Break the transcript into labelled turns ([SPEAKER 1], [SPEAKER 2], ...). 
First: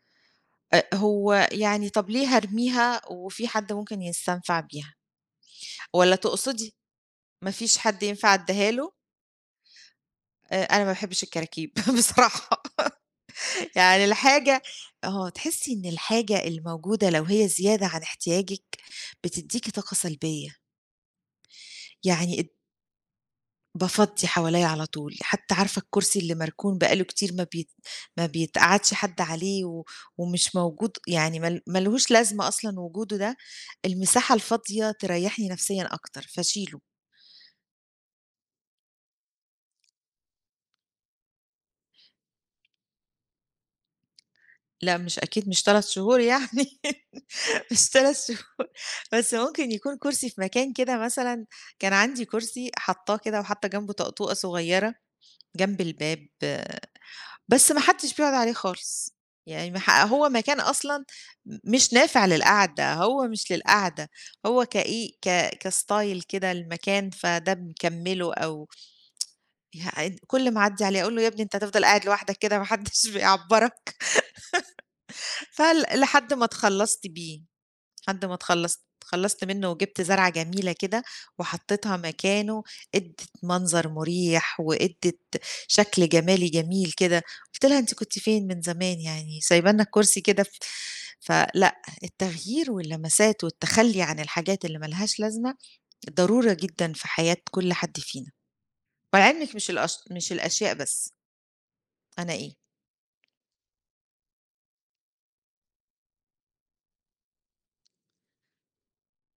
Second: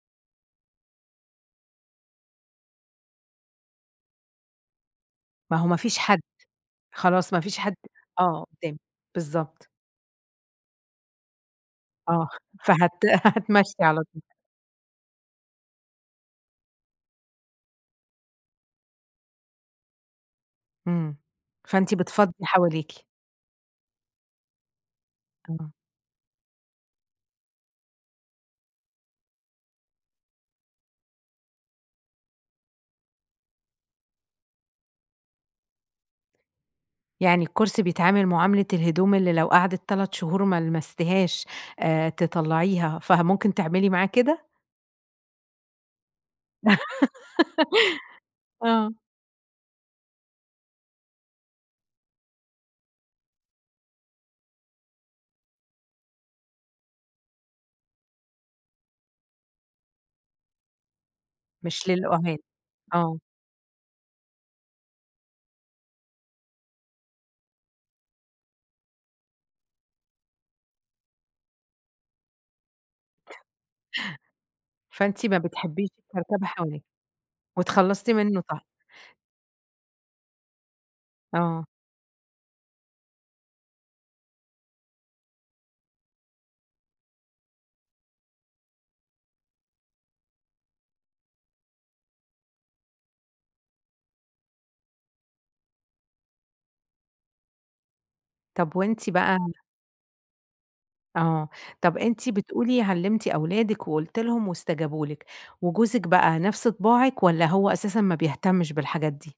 [SPEAKER 1] أ هو يعني طَب ليه هارميها وفي حد ممكن يستنفع بيها؟
[SPEAKER 2] ما هو مفيش
[SPEAKER 1] والّا
[SPEAKER 2] حد.
[SPEAKER 1] تقصدي
[SPEAKER 2] خلاص مفيش حد.
[SPEAKER 1] مفيش حد ينفع
[SPEAKER 2] آه
[SPEAKER 1] أديها
[SPEAKER 2] [unintelligible]
[SPEAKER 1] له؟
[SPEAKER 2] بالضبط.
[SPEAKER 1] آآ أنا ما باحبش الكراكيب
[SPEAKER 2] آه،
[SPEAKER 1] بصراحة.
[SPEAKER 2] فهت هتمَشي على
[SPEAKER 1] يعني
[SPEAKER 2] طول.
[SPEAKER 1] الحاجة آه تحسي إن الحاجة الموجودة لو هي زيادة عن إحتياجِك بتديكِ طاقة سلبية.
[SPEAKER 2] إمم، فأنتِ بتفضّي
[SPEAKER 1] يعني ال
[SPEAKER 2] حواليكِ.
[SPEAKER 1] بافضّي حواليَّ على طول. حتى
[SPEAKER 2] إمم.
[SPEAKER 1] عارفة الكرسي اللي مركون بَقى له كتير ما بي ما بيتقَعدش حد عليه و، ومش موجود، يعني مال مالهوش لازمة أصلًا وجوده ده. المساحة الفاضية تريحني نَفْسيًا أكتر، فاشيله.
[SPEAKER 2] يعني الكرسي بيتعامل معاملة الهدوم اللي لو قَعدِت 3 شهور ما لمستهاش، آآ تطلعيها، فممكن تعملي معاه كده؟
[SPEAKER 1] لأ، مش أكيد مش 3 شهور يعني مش 3 شهور،
[SPEAKER 2] آه.
[SPEAKER 1] بس ممكن يكون كرسي في مكان كده مثلًا، كان عندي كرسي حاطاه كده، وحاطة جنبه طقطوقة صغيرة جنب الباب، بس ما حدش بيقعد عليه خالص. يعني ما ح هو مكان أصلًا م
[SPEAKER 2] مش
[SPEAKER 1] مش نافع
[SPEAKER 2] للقعاد
[SPEAKER 1] للقَعدة،
[SPEAKER 2] آه.
[SPEAKER 1] هو مش للقعدة، هو كإيه؟ ك كstyle كده للمكان، فده مِكَمِّله أو ح إ كُل ما أعدي عليه أقول له يا ابني أنت هتفضل قاعد لوحدك كده ما حدش بيعبَّرك؟
[SPEAKER 2] فإنتِ ما
[SPEAKER 1] فل
[SPEAKER 2] بتحبيش
[SPEAKER 1] لحد ما
[SPEAKER 2] الكركبة حواليكِ،
[SPEAKER 1] إتخلّصت بيه،
[SPEAKER 2] وإتخلصتِ
[SPEAKER 1] لحد ما
[SPEAKER 2] منه ط
[SPEAKER 1] إتخلّصت، إتخلّصت منه وجبت زرعة جميلة كده،
[SPEAKER 2] آه.
[SPEAKER 1] وحطيتها مكانه، إدِّت منظر مريح، وإدِّت شكل جمالي جميل كده. قُلت لها أنتِ كُنتِ فين من زمان يعني؟ سايبة لنا الكرسي كده ف فلأ، التغيير واللمسات والتخلّي عن الحاجات اللي مالهاش لازمة ضرورة جدًا في حياة كل حد فينا.
[SPEAKER 2] طَب وأنتِ
[SPEAKER 1] مع
[SPEAKER 2] بقى
[SPEAKER 1] إنِك مش الأش مش الأشياء بس.
[SPEAKER 2] آه طَب أنتِ
[SPEAKER 1] أنا إيه؟
[SPEAKER 2] بتقولي علمتِ أولادك وقُلتِ لهم وإستجابوا لِك، وجوزِك بَقى نَفْس طباعِك والّا هو أساسًا ما بيهتمش بالحاجات دي؟